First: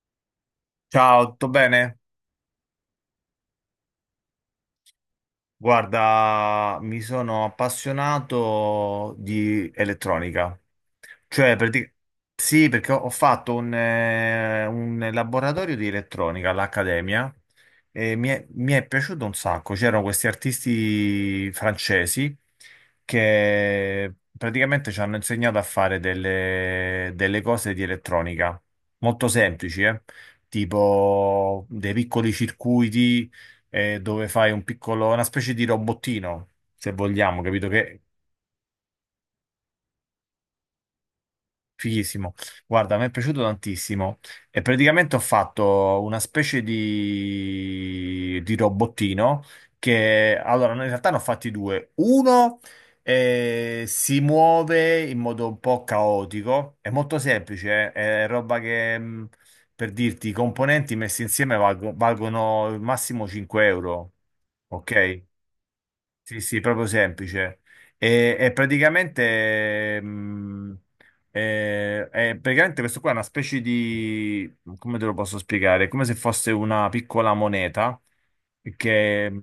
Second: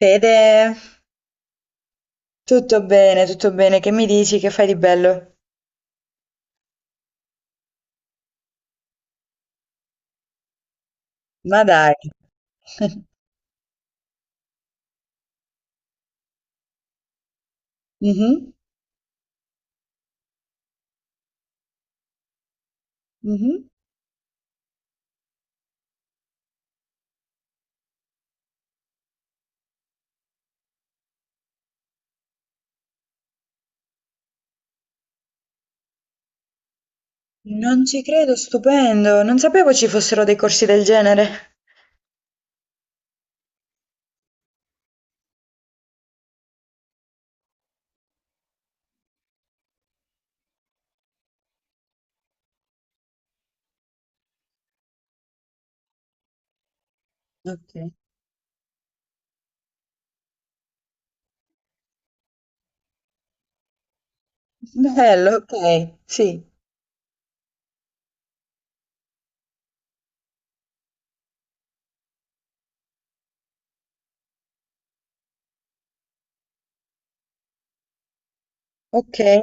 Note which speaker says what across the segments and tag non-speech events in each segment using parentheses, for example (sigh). Speaker 1: Fede,
Speaker 2: Ciao, tutto bene?
Speaker 1: tutto bene, tutto bene. Che mi dici? Che fai di bello?
Speaker 2: Guarda, mi sono appassionato di elettronica. Cioè,
Speaker 1: Ma dai.
Speaker 2: sì, perché ho
Speaker 1: (laughs)
Speaker 2: ho fatto un laboratorio di elettronica all'Accademia e mi è,
Speaker 1: Mhm,
Speaker 2: mi è piaciuto un sacco. C'erano questi artisti francesi
Speaker 1: mhm.
Speaker 2: che praticamente ci hanno insegnato a fare delle cose di elettronica molto semplici, eh? Tipo dei piccoli circuiti dove fai un piccolo, una specie di robottino, se vogliamo, capito?
Speaker 1: Non
Speaker 2: Che
Speaker 1: ci credo, stupendo. Non sapevo ci fossero dei corsi del genere.
Speaker 2: Fighissimo. Guarda, mi è piaciuto tantissimo e praticamente ho fatto una specie di robottino che allora no, in realtà ne ho fatti due. Uno si muove in modo un po' caotico, è molto semplice,
Speaker 1: Ok.
Speaker 2: è roba che per dirti i componenti messi insieme valgono il massimo 5 euro, ok?
Speaker 1: Bello, ok.
Speaker 2: Sì,
Speaker 1: Sì,
Speaker 2: sì, proprio semplice. E praticamente questo qua è una specie di, come te lo posso spiegare? È come se fosse una piccola moneta
Speaker 1: ok.
Speaker 2: che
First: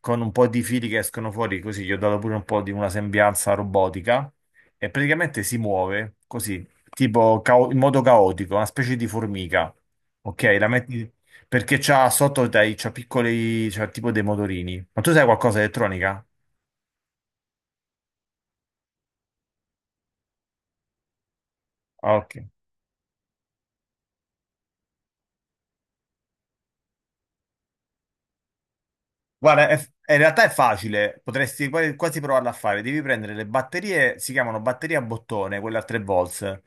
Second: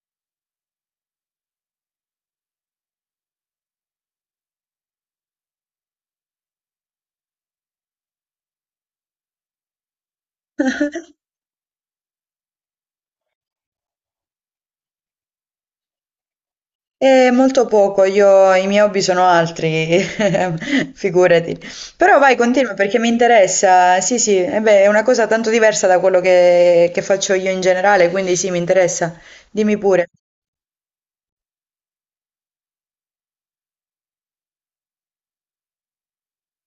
Speaker 2: con un po' di fili che escono fuori, così gli ho dato pure un po' di una sembianza robotica e praticamente si muove così, in modo caotico, una specie di formica. Ok, la metti perché c'ha sotto dai, c'ha piccoli, c'ha tipo dei motorini. Ma tu sai qualcosa di elettronica?
Speaker 1: E molto poco, io i miei hobby sono altri, (laughs) figurati.
Speaker 2: Ah,
Speaker 1: Però vai,
Speaker 2: ok.
Speaker 1: continua perché mi interessa. Sì, sì, e beh, è una cosa tanto diversa da quello che faccio io in generale, quindi sì, mi interessa.
Speaker 2: Guarda,
Speaker 1: Dimmi pure.
Speaker 2: in realtà è facile, potresti quasi provarla a fare. Devi prendere le batterie, si chiamano batterie a bottone, quelle a 3 volts,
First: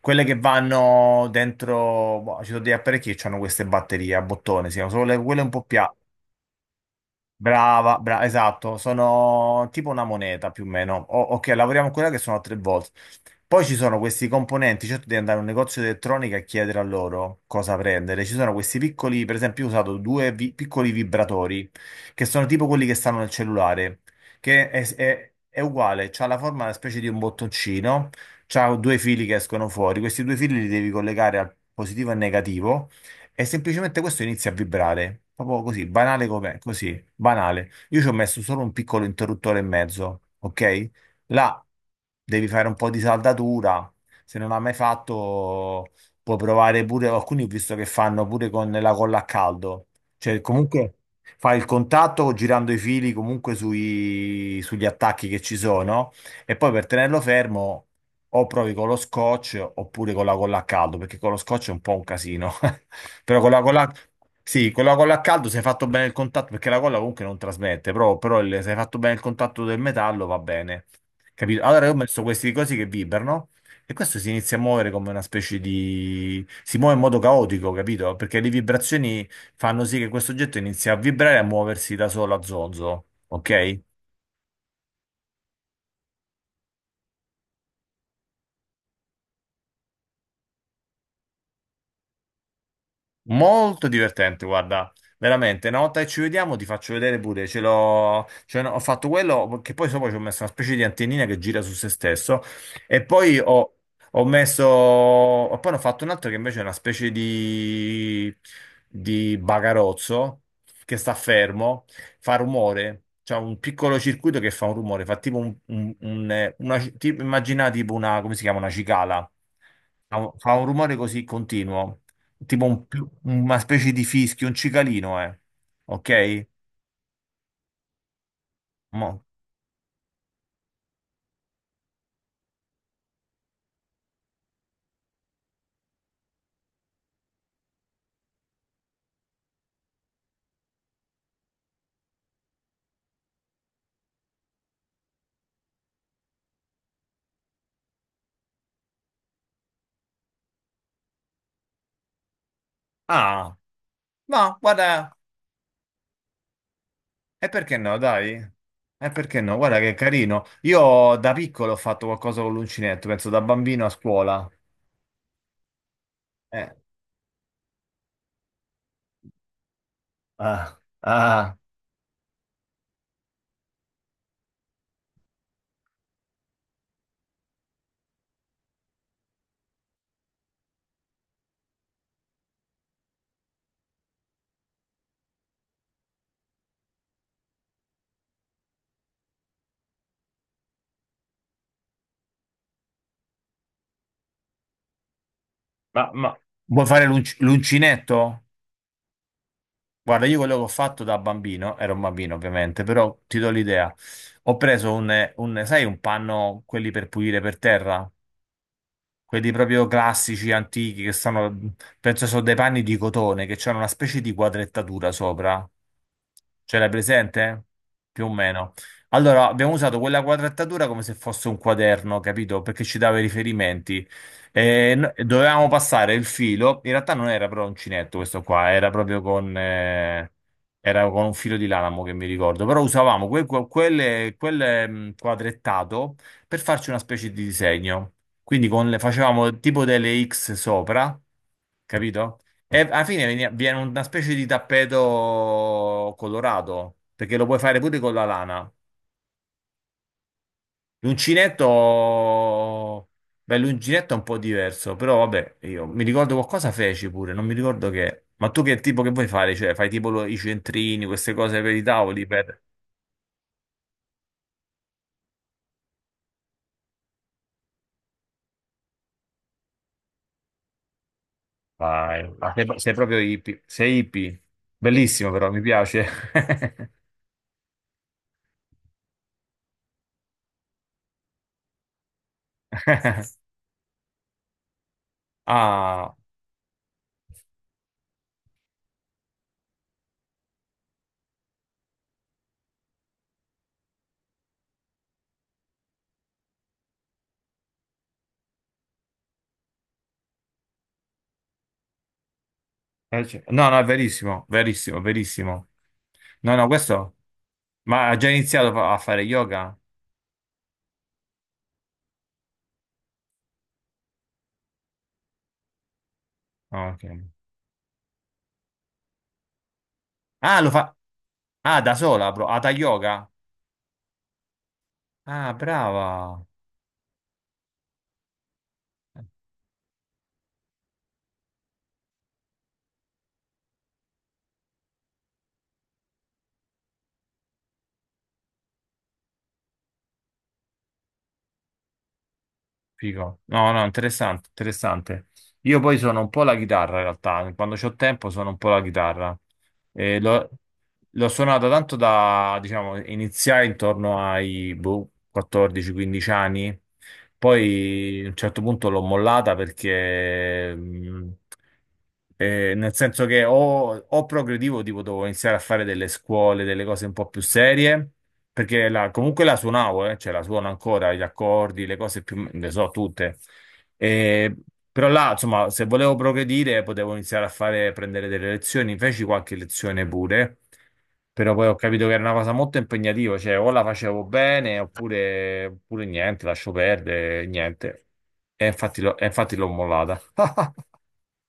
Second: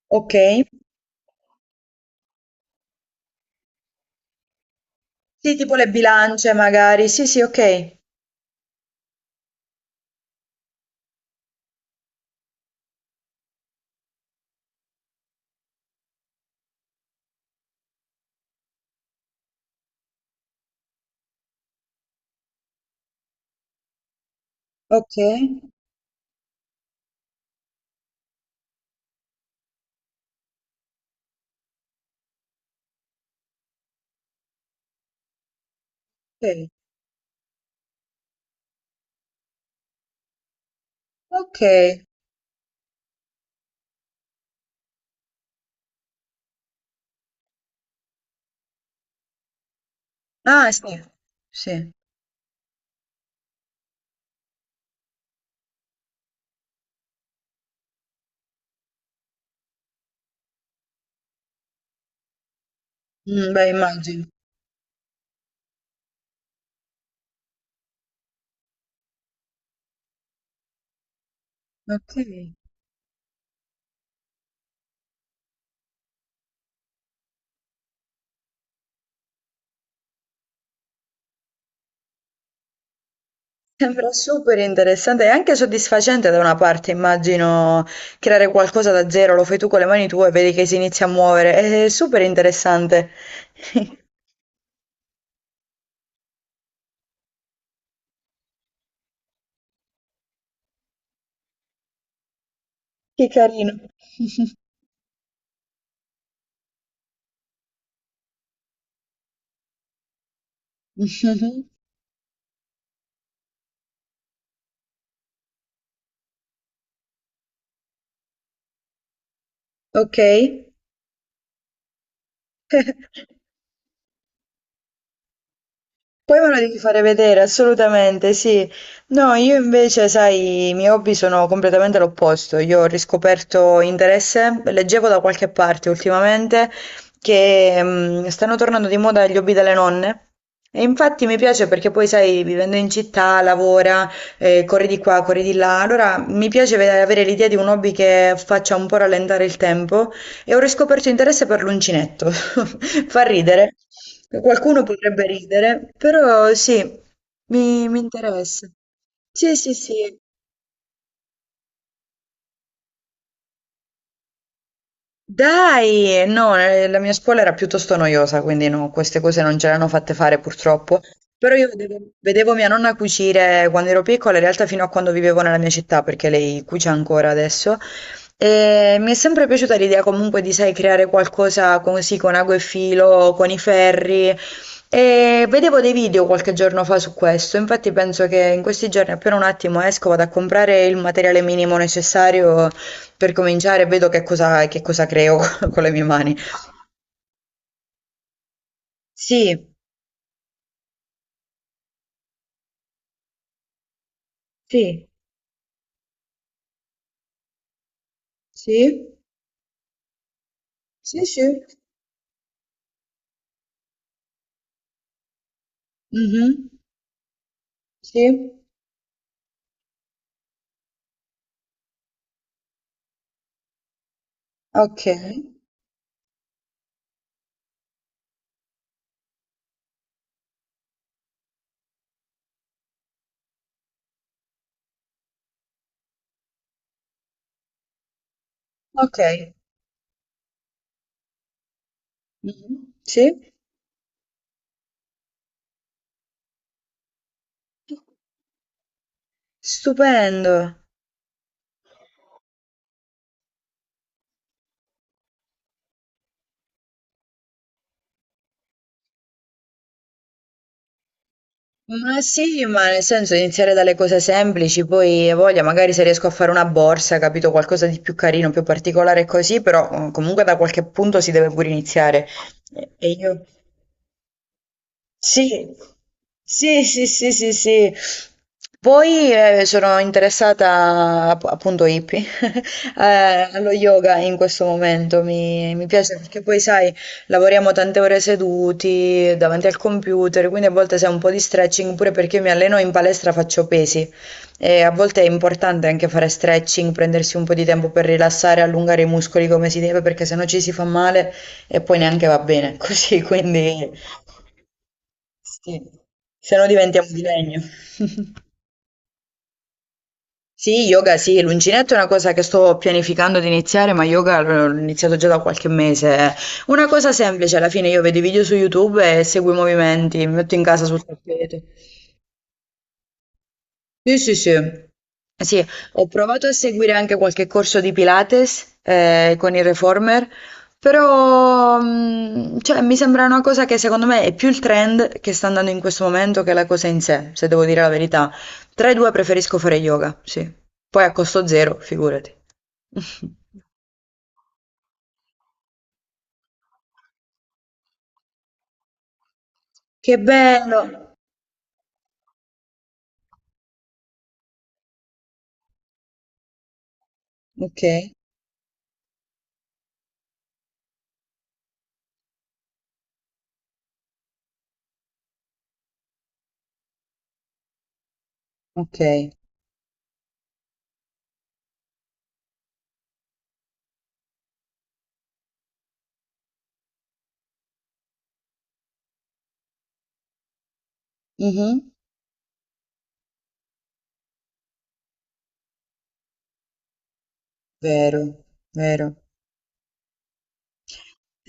Speaker 2: quelle
Speaker 1: Ok.
Speaker 2: che vanno dentro. Boh, ci sono degli apparecchi che hanno queste batterie a bottone, si chiamano, sono quelle un
Speaker 1: Sì,
Speaker 2: po'
Speaker 1: tipo
Speaker 2: più.
Speaker 1: le bilance magari. Sì, sì,
Speaker 2: Brava,
Speaker 1: okay.
Speaker 2: brava, esatto, sono tipo una moneta più o meno. Ok, lavoriamo con quella che sono a tre volte. Poi ci sono questi componenti, certo devi andare a un negozio di elettronica e chiedere a loro cosa prendere. Ci sono questi piccoli, per esempio, io ho usato due piccoli vibratori, che sono tipo quelli che stanno nel cellulare, che è
Speaker 1: Okay,
Speaker 2: uguale, c'ha la forma una specie di un bottoncino, c'ha due fili che escono fuori, questi due fili li devi collegare al positivo e al negativo. E semplicemente questo inizia a vibrare, proprio così, banale com'è,
Speaker 1: okay,
Speaker 2: così, banale. Io ci ho messo solo un piccolo interruttore e mezzo, ok? Là
Speaker 1: okay.
Speaker 2: devi fare un po' di saldatura, se non l'hai mai fatto puoi provare pure, alcuni ho visto che fanno pure con la colla a caldo, cioè
Speaker 1: Ah
Speaker 2: comunque
Speaker 1: sì,
Speaker 2: fai il
Speaker 1: sì.
Speaker 2: contatto girando i fili comunque sugli attacchi che ci sono e poi per tenerlo fermo. O provi con lo scotch oppure con la colla a caldo, perché con lo scotch è un po' un casino. (laughs) Però con la
Speaker 1: Beh
Speaker 2: colla,
Speaker 1: immagino.
Speaker 2: sì, con la colla a caldo se hai fatto bene il contatto, perché la colla comunque non trasmette, però se hai fatto bene il contatto del metallo va bene. Capito? Allora io ho messo questi
Speaker 1: Okay.
Speaker 2: cosi che vibrano e questo si inizia a muovere come una specie di. Si muove in modo caotico, capito? Perché le vibrazioni fanno sì che questo oggetto inizi a vibrare e a muoversi da solo a zonzo, ok?
Speaker 1: Sembra super interessante e anche soddisfacente da una parte immagino, creare qualcosa da zero, lo fai tu con le mani tue e vedi che si inizia a muovere. È super interessante.
Speaker 2: Molto
Speaker 1: (laughs)
Speaker 2: divertente, guarda, veramente. Una volta che ci vediamo ti faccio vedere pure, ce l'ho, cioè, no, ho fatto quello che poi sopra ci ho messo una specie di antennina che gira su se stesso e
Speaker 1: Che
Speaker 2: poi
Speaker 1: carino.
Speaker 2: ho,
Speaker 1: (laughs)
Speaker 2: e poi ne ho fatto un altro che invece è una specie di bagarozzo che sta
Speaker 1: Mh-mh.
Speaker 2: fermo, fa rumore, c'è un piccolo circuito che fa un rumore, fa tipo immagina tipo una, come si chiama, una cicala, fa un
Speaker 1: Okay.
Speaker 2: rumore così continuo tipo
Speaker 1: (laughs)
Speaker 2: una specie di fischio, un cicalino, eh.
Speaker 1: Poi
Speaker 2: Ok?
Speaker 1: me lo devi fare vedere, assolutamente, sì.
Speaker 2: Mo-
Speaker 1: No, io invece, sai, i miei hobby sono completamente l'opposto. Io ho riscoperto interesse, leggevo da qualche parte ultimamente che stanno tornando di moda gli hobby delle nonne. E infatti mi piace perché poi, sai, vivendo in città, lavora, corri di qua, corri di là. Allora mi piace avere l'idea di un hobby che faccia un po' rallentare il tempo e ho riscoperto interesse per l'uncinetto. (laughs) Fa
Speaker 2: Ah,
Speaker 1: ridere,
Speaker 2: ma
Speaker 1: qualcuno
Speaker 2: guarda,
Speaker 1: potrebbe ridere, però sì,
Speaker 2: e perché
Speaker 1: mi,
Speaker 2: no,
Speaker 1: mi
Speaker 2: dai?
Speaker 1: interessa.
Speaker 2: E perché no?
Speaker 1: Sì, sì,
Speaker 2: Guarda che
Speaker 1: sì.
Speaker 2: carino. Io da piccolo ho fatto qualcosa con l'uncinetto, penso da bambino a scuola.
Speaker 1: Dai! No,
Speaker 2: Eh,
Speaker 1: la mia scuola era piuttosto noiosa, quindi no, queste cose non ce le hanno fatte fare
Speaker 2: ah,
Speaker 1: purtroppo. Però
Speaker 2: ah,
Speaker 1: io vedevo, vedevo mia nonna cucire quando ero piccola, in realtà fino a quando vivevo nella mia città, perché lei cuce ancora adesso. E mi è sempre piaciuta l'idea comunque di, sai, creare qualcosa così con ago e filo, con i ferri. E vedevo dei video qualche giorno fa su questo, infatti penso che in questi giorni appena un attimo esco vado a comprare il materiale minimo necessario per cominciare vedo che cosa creo (laughs) con le mie
Speaker 2: ma,
Speaker 1: mani.
Speaker 2: ma vuoi fare l'uncinetto?
Speaker 1: Sì,
Speaker 2: Guarda, io quello che ho fatto da bambino, ero un bambino ovviamente, però ti do l'idea. Ho preso
Speaker 1: sì,
Speaker 2: sai, un panno, quelli per pulire per terra?
Speaker 1: sì,
Speaker 2: Quelli proprio classici, antichi, che
Speaker 1: sì, sì,
Speaker 2: stanno, penso sono dei panni di cotone, che hanno una specie di quadrettatura sopra.
Speaker 1: mhm,
Speaker 2: Ce l'hai presente? Più o
Speaker 1: sì,
Speaker 2: meno. Allora, abbiamo usato quella quadrettatura come se fosse un quaderno, capito? Perché ci dava i riferimenti. E
Speaker 1: ok,
Speaker 2: no- E dovevamo passare il filo. In realtà non era però uncinetto questo qua, era proprio era con un filo di lanamo che mi ricordo. Però usavamo quadrettato per farci una specie di disegno. Quindi
Speaker 1: ok,
Speaker 2: facevamo tipo delle X sopra, capito?
Speaker 1: mhm,
Speaker 2: E alla fine
Speaker 1: sì,
Speaker 2: viene una specie di tappeto colorato, perché lo puoi fare pure con la lana.
Speaker 1: stupendo.
Speaker 2: L'uncinetto, beh, l'uncinetto è un po' diverso, però vabbè, io mi ricordo qualcosa feci pure, non mi ricordo che. Ma tu che tipo che vuoi fare? Cioè, fai tipo i centrini, queste cose per i
Speaker 1: Ma
Speaker 2: tavoli, per...
Speaker 1: sì, ma nel senso iniziare dalle cose semplici, poi hai voglia, magari se riesco a fare una borsa, capito, qualcosa di più carino, più particolare così, però comunque da qualche punto si deve pure
Speaker 2: Vai,
Speaker 1: iniziare.
Speaker 2: ma sei,
Speaker 1: E
Speaker 2: sei
Speaker 1: e
Speaker 2: proprio
Speaker 1: io...
Speaker 2: hippie, sei hippie. Bellissimo però, mi
Speaker 1: Sì,
Speaker 2: piace.
Speaker 1: sì, sì, sì, sì, sì. Poi sono interessata appunto hippie (laughs) allo yoga in questo momento, mi
Speaker 2: (laughs) Ah.
Speaker 1: piace perché poi sai, lavoriamo tante ore seduti davanti al computer, quindi a volte sai un po' di stretching pure perché io mi alleno in palestra, faccio pesi e a volte è importante anche fare stretching, prendersi un po' di tempo per rilassare, allungare i muscoli come si deve perché sennò ci si fa male e poi neanche va bene (laughs) così,
Speaker 2: No, no, è
Speaker 1: quindi...
Speaker 2: verissimo, verissimo, verissimo.
Speaker 1: Sì,
Speaker 2: No,
Speaker 1: se
Speaker 2: no,
Speaker 1: no diventiamo
Speaker 2: questo...
Speaker 1: di legno.
Speaker 2: Ma ha già
Speaker 1: (laughs)
Speaker 2: iniziato a fare yoga?
Speaker 1: Sì, yoga sì, l'uncinetto è una cosa che sto pianificando di iniziare, ma yoga l'ho iniziato già da qualche mese. Una
Speaker 2: Ah, ok.
Speaker 1: cosa semplice, alla fine io vedo i video su YouTube e seguo i movimenti, mi metto
Speaker 2: Ah,
Speaker 1: in
Speaker 2: lo
Speaker 1: casa
Speaker 2: fa...
Speaker 1: sul tappeto.
Speaker 2: Ah, da sola, bro. Hatha yoga?
Speaker 1: Sì, sì, sì.
Speaker 2: Ah,
Speaker 1: Sì, ho
Speaker 2: brava.
Speaker 1: provato a seguire anche qualche corso di Pilates con il Reformer, però cioè, mi sembra una cosa che secondo me è più il trend che sta andando in questo momento che la cosa in sé, se devo dire la verità. Tra i due preferisco fare yoga, sì. Poi a costo zero, figurati. (laughs)
Speaker 2: Figo. No, no, interessante, interessante. Io poi sono un po' la chitarra, in realtà. Quando c'ho tempo sono un po' la chitarra.
Speaker 1: Che
Speaker 2: E lo-
Speaker 1: bello!
Speaker 2: L'ho suonata tanto da, diciamo, iniziai intorno ai boh, 14-15 anni,
Speaker 1: Ok,
Speaker 2: poi a un certo punto l'ho mollata perché nel senso che o progredivo, tipo dovevo iniziare a fare delle scuole, delle cose un po' più serie, perché
Speaker 1: ok.
Speaker 2: comunque la suonavo, cioè la suono ancora, gli accordi, le cose più, le so tutte. Eh, però là, insomma, se volevo progredire, potevo iniziare a fare, prendere delle lezioni, feci qualche lezione pure, però poi ho
Speaker 1: Mhm,
Speaker 2: capito che era una cosa molto impegnativa, cioè o la facevo bene oppure, oppure niente, lascio perdere, niente.
Speaker 1: vero, vero.
Speaker 2: E infatti l'ho mollata. (laughs)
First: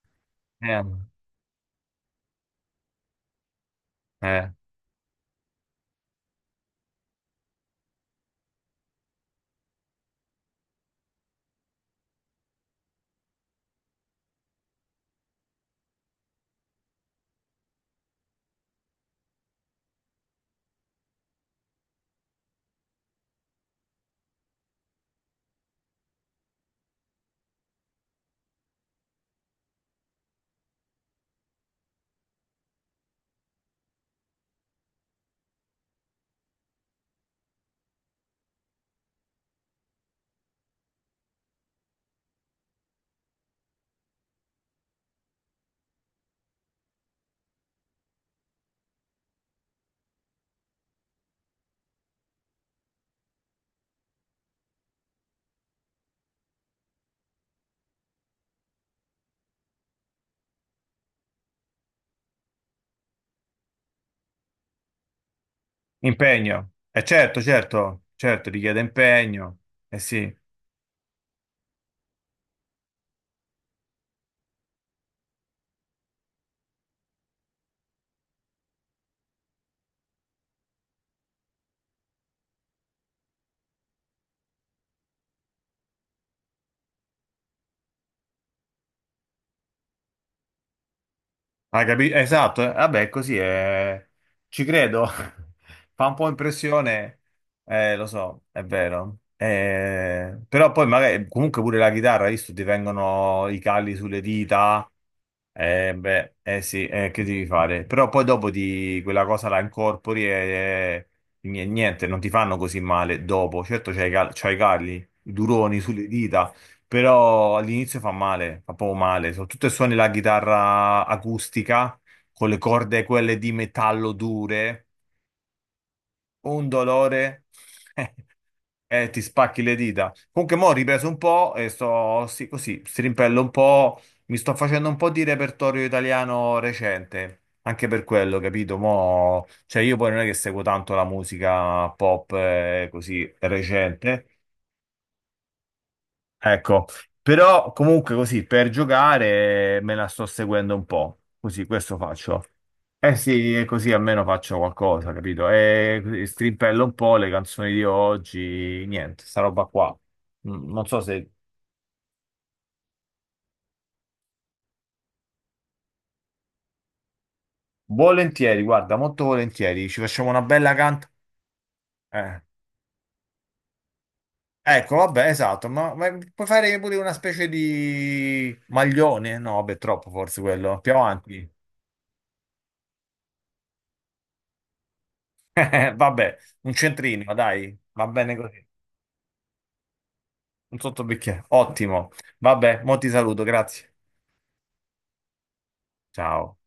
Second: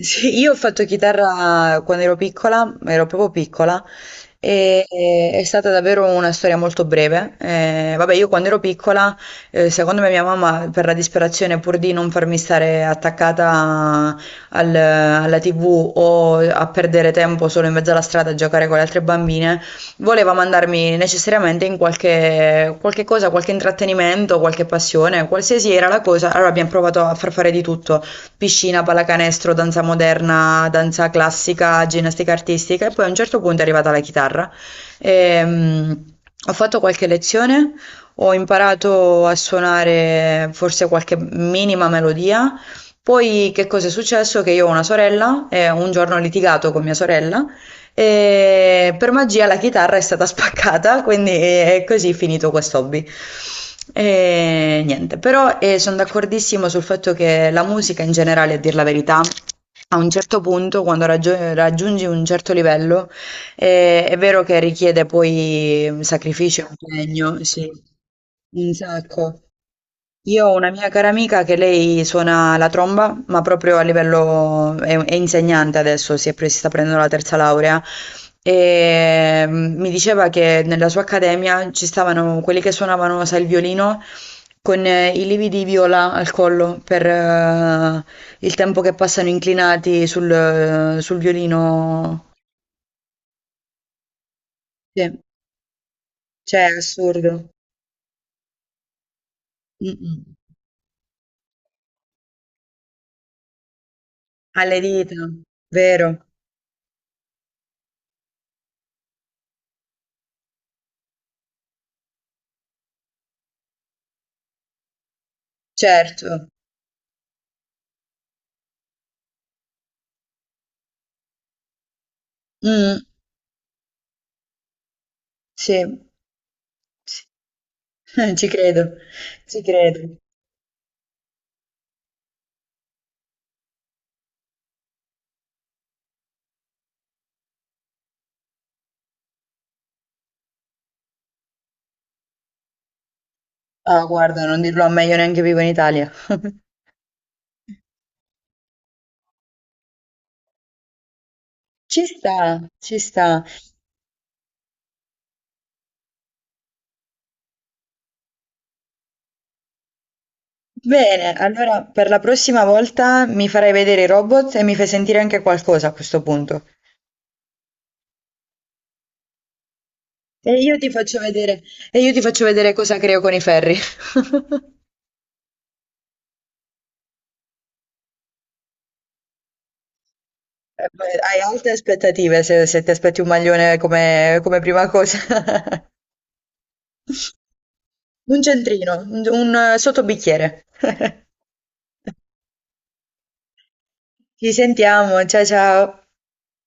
Speaker 1: Sì, io ho
Speaker 2: Eh,
Speaker 1: fatto chitarra quando ero piccola, ero proprio piccola,
Speaker 2: eh.
Speaker 1: e, è stata davvero una storia molto breve. Vabbè, io quando ero piccola, secondo me mia mamma, per la disperazione, pur di non farmi stare attaccata alla TV o a perdere tempo solo in mezzo alla strada a giocare con le altre bambine, voleva mandarmi necessariamente in qualche, qualche cosa, qualche intrattenimento, qualche passione, qualsiasi era la cosa. Allora abbiamo provato a far fare di tutto piscina, pallacanestro, danza moderna, danza classica, ginnastica artistica e poi a un certo punto è arrivata la chitarra. Ehm, ho fatto qualche lezione, ho imparato a suonare forse qualche minima melodia. Poi che cosa è successo? Che io ho una sorella e un giorno ho litigato con mia sorella e per magia la chitarra è stata (laughs) spaccata, quindi è così finito quest'hobby. E niente, però sono d'accordissimo sul fatto che la musica in generale, a dir la verità, a un certo punto, quando raggiungi un certo livello, è vero che richiede poi sacrificio e
Speaker 2: Impegno, eh certo,
Speaker 1: impegno, sì,
Speaker 2: certo, certo,
Speaker 1: un
Speaker 2: richiede
Speaker 1: sacco.
Speaker 2: impegno, eh sì,
Speaker 1: Io ho una mia cara amica che lei suona la tromba, ma proprio a livello... è insegnante adesso, si, è si sta prendendo la terza laurea, e mi diceva che nella sua accademia ci stavano quelli che suonavano, sai, il violino con i lividi di viola al collo per il tempo che passano inclinati sul, sul
Speaker 2: hai capito?
Speaker 1: violino.
Speaker 2: Esatto, vabbè, così è, ci credo,
Speaker 1: Sì,
Speaker 2: (laughs) fa un po'
Speaker 1: cioè, è
Speaker 2: impressione,
Speaker 1: assurdo.
Speaker 2: lo so, è vero,
Speaker 1: Mm-mm.
Speaker 2: però poi magari, comunque pure la chitarra, hai visto, ti vengono i calli sulle
Speaker 1: Alle
Speaker 2: dita,
Speaker 1: dita,
Speaker 2: eh
Speaker 1: vero?
Speaker 2: beh, eh sì, che devi fare? Però poi dopo ti, quella cosa la incorpori e, niente, non ti fanno così male dopo, certo c'hai i calli, i duroni sulle dita,
Speaker 1: Certo.
Speaker 2: però all'inizio fa male, fa proprio male, soprattutto se suoni la chitarra acustica con le
Speaker 1: Mm,
Speaker 2: corde quelle di metallo dure,
Speaker 1: sì.
Speaker 2: un
Speaker 1: Sì.
Speaker 2: dolore
Speaker 1: (laughs)
Speaker 2: (laughs)
Speaker 1: Ci credo,
Speaker 2: e ti
Speaker 1: ci
Speaker 2: spacchi le dita.
Speaker 1: credo.
Speaker 2: Comunque mo' ho ripreso un po' e sto sì, così, strimpello un po', mi sto facendo un po' di repertorio italiano recente. Anche per quello, capito? Mo', cioè io poi non è che seguo tanto la musica pop così
Speaker 1: Ah,
Speaker 2: recente.
Speaker 1: guarda, non dirlo a me, io neanche vivo in Italia. (laughs)
Speaker 2: Ecco, però comunque così per giocare me la sto seguendo un po', così questo
Speaker 1: Ci sta,
Speaker 2: faccio.
Speaker 1: ci
Speaker 2: Eh
Speaker 1: sta.
Speaker 2: sì, e così almeno faccio qualcosa, capito? E così strimpello un po' le canzoni di oggi, niente, sta roba qua. Non so se...
Speaker 1: Bene, allora per la prossima volta mi farai vedere i robot e mi fai sentire anche qualcosa a questo punto.
Speaker 2: Volentieri, guarda, molto volentieri, ci facciamo una
Speaker 1: E
Speaker 2: bella
Speaker 1: io ti
Speaker 2: canta.
Speaker 1: faccio vedere, e io ti
Speaker 2: Eh.
Speaker 1: faccio vedere cosa creo con i ferri. (laughs)
Speaker 2: Ecco, vabbè, esatto, ma puoi fare pure una specie di maglione? No, vabbè, troppo forse quello, più
Speaker 1: Beh, hai
Speaker 2: avanti.
Speaker 1: alte aspettative se, se ti aspetti un maglione come, come prima cosa.
Speaker 2: (laughs) Vabbè, un centrino, dai, va
Speaker 1: (laughs)
Speaker 2: bene
Speaker 1: Un
Speaker 2: così.
Speaker 1: centrino, un sottobicchiere.
Speaker 2: Un
Speaker 1: (laughs)
Speaker 2: sottobicchiere. Ottimo. Vabbè, mo ti saluto, grazie.
Speaker 1: Ci sentiamo, ciao ciao.
Speaker 2: Ciao.